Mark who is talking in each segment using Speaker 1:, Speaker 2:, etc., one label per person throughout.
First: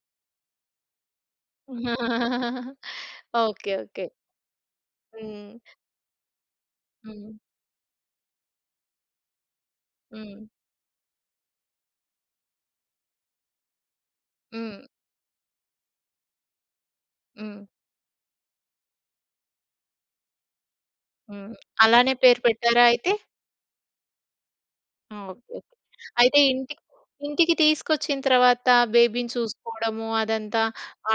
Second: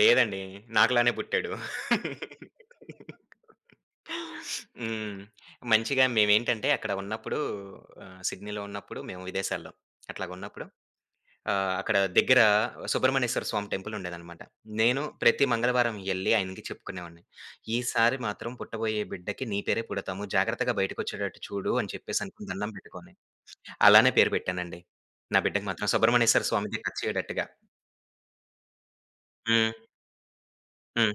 Speaker 1: లేదండీ. నాకు లానే పుట్టాడు.
Speaker 2: ఓకే. ఓకే.
Speaker 1: హ్మ్.
Speaker 2: హ్మ్.
Speaker 1: మంచిగా మేమేంటంటే అక్కడ
Speaker 2: హ్మ్.
Speaker 1: ఉన్నప్పుడు ఆహ్, సిడ్నీ‌లో ఉన్నప్పుడు మేము విదేశాల్లో
Speaker 2: హ్మ్.
Speaker 1: అట్లాగున్నప్పుడు ఆహ్, అక్కడ దగ్గెర సుబ్రహ్మణ్యేశ్వర స్వామి టెంపులుండేదనమాట.
Speaker 2: హ్మ్.
Speaker 1: నేను ప్రతి మంగళవారం ఎళ్లి ఆయనకి చెప్పుకునేవాడిని.
Speaker 2: హ్మ్.
Speaker 1: "ఈసారి మాత్రం పుట్టబోయే బిడ్డకి నీ పేరే పుడతాము జాగ్రత్తగా బయటకొచ్చేటట్టు
Speaker 2: హ్మ్.
Speaker 1: చూడు" అని
Speaker 2: అలానే పేరు
Speaker 1: చెప్పేసనుకుని దండం
Speaker 2: పెట్టారా అయితే?
Speaker 1: పెట్టుకొని, అలానే పేరు పెట్టానండి.
Speaker 2: ఆ!
Speaker 1: నా
Speaker 2: ఓకే.
Speaker 1: బిడ్డకి
Speaker 2: ఓకే.
Speaker 1: మాత్రం
Speaker 2: అయితే
Speaker 1: సుబ్రహ్మణేశ్వర స్వామిదే
Speaker 2: ఇంటికి
Speaker 1: వచ్చేటట్టుగా.
Speaker 2: ఇంటికి తీసుకొచ్చిన తర్వత బేబీని
Speaker 1: హ్మ్.
Speaker 2: చూసుకోవడము, అదంతా
Speaker 1: హ్మ్.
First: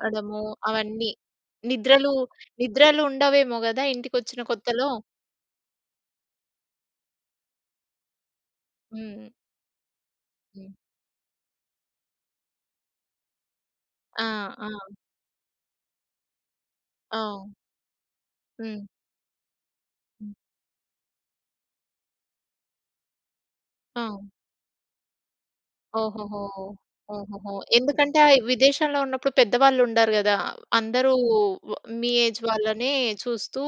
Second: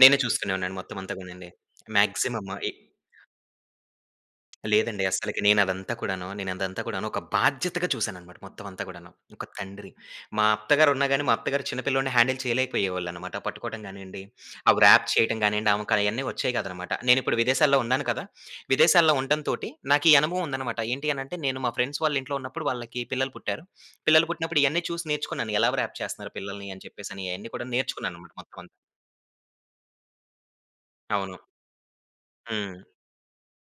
Speaker 1: నేనే చూస్తుకునే వాడినండి మొత్తం
Speaker 2: అవన్నీ.
Speaker 1: అంతా గానియండి.
Speaker 2: నిద్రలు
Speaker 1: మాక్సిమం అయ్
Speaker 2: నిద్రలుండవేమో గదా! ఇంటికొచ్చిన కొత్తలో?
Speaker 1: లేదండి. అస్సలకి నేనదంతా కూడాను నేనదంతా కూడాను ఒక బాధ్యతగా చూసాననమాట మొత్తం అంతా గూడాను.
Speaker 2: హ్మ్.
Speaker 1: ఒక తండ్రి మా
Speaker 2: హ్మ్.
Speaker 1: అత్తగారున్న గానీ మా అత్తగారు చిన్నపిల్లోడిని హ్యాండిల్ చేయలేకపోయేవాళ్ళనమాట. పట్టుకోడం
Speaker 2: ఆ!
Speaker 1: గానియ్యండి,
Speaker 2: ఆ!
Speaker 1: ఆ వ్రాప్ చేయటం గానియండి ఆమెకయన్ని వచ్చేవి గాదనమాట. నేనిప్పుడు
Speaker 2: ఓహ్!
Speaker 1: విదేశాల్లో ఉన్నాను కదా!
Speaker 2: హ్మ్.
Speaker 1: విదేశాల్లో ఉండటం తోటి నాకీ
Speaker 2: హ్మ్.
Speaker 1: అనుభవముందన్నమాట. ఏంటి అనంటే, నేను మా ఫ్రెండ్స్ వాళ్ళ ఇంట్లో ఉన్నపుడు వాళ్ళకి పిల్లలు పుట్టారు. పిల్లలు
Speaker 2: ఆ!
Speaker 1: పుట్టినప్పుడు ఇయన్నీ చూసి నేర్చుకున్నాను. ఎలా వ్రాప్ చేస్తున్నారు
Speaker 2: ఓహోహో!
Speaker 1: పిల్లల్ని? అని చెప్పేసని అయన్నీ
Speaker 2: ఓహోహో!
Speaker 1: కూడా
Speaker 2: ఎందుకంటే
Speaker 1: నేర్చుకున్నాననమాట
Speaker 2: అయి
Speaker 1: మొత్తం అంత్
Speaker 2: విదేశాల్లో ఉన్నప్పుడు పెద్దవాళ్ళుండారు గదా! అందరూ
Speaker 1: అవును.
Speaker 2: వ మీ ఏజ్
Speaker 1: హ్మ్.
Speaker 2: వాళ్ళనే చూస్తూ,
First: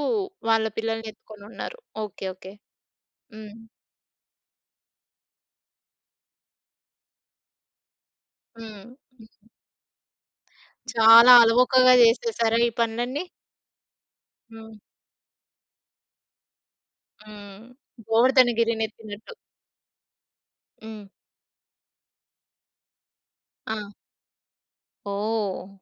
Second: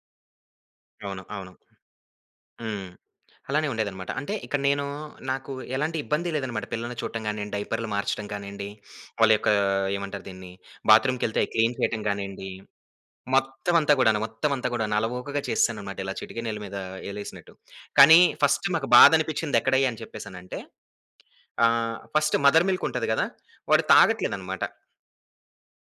Speaker 2: వాళ్ళ పిల్లల్ని
Speaker 1: అవును. అవును.
Speaker 2: ఎత్తుకొనున్నారు. ఓకే. ఓకే.
Speaker 1: హ్మ్.
Speaker 2: హ్మ్.
Speaker 1: అలానే ఉండేదనమాట. అంటే ఇక్కడ నేను నాకు ఎలాంటి ఇబ్బంది లేదనమాట. పిల్లల్ని చూడటం గానియండి, డైపర్లు మార్చడం గానియండి,
Speaker 2: హ్మ్. హ్మ్.
Speaker 1: వాళ్ళ యొక్కా ఏమంటారు దీన్ని బాత్రూమ్‌
Speaker 2: చాలా
Speaker 1: కెళ్తే, అవి క్లీన్
Speaker 2: అలవోకగా
Speaker 1: చేయటం గానియండి.
Speaker 2: జేసేసారా ఈ పనులన్నీ?
Speaker 1: మొత్తం అంతా గూడాను మొత్తం అంతా
Speaker 2: హ్మ్.
Speaker 1: గూడా అలవోకగా చేసేసాననమాట. ఇలా చిటికి నేలు మీద ఏలేసినట్టు.
Speaker 2: హ్మ్.
Speaker 1: కానీ
Speaker 2: గోవర్ధన
Speaker 1: ఫస్ట్ మాకు
Speaker 2: గిరినెత్తినట్టు.
Speaker 1: బాధనిపించింది ఎక్కడయ్యా? అని చెప్పేసానంటే
Speaker 2: హ్మ్.
Speaker 1: ఆహ్, ఫస్ట్ మదర్ మిల్కుంటది గదా!
Speaker 2: ఆ!
Speaker 1: వాడు తాగట్లేదనమాట.
Speaker 2: ఓహ్!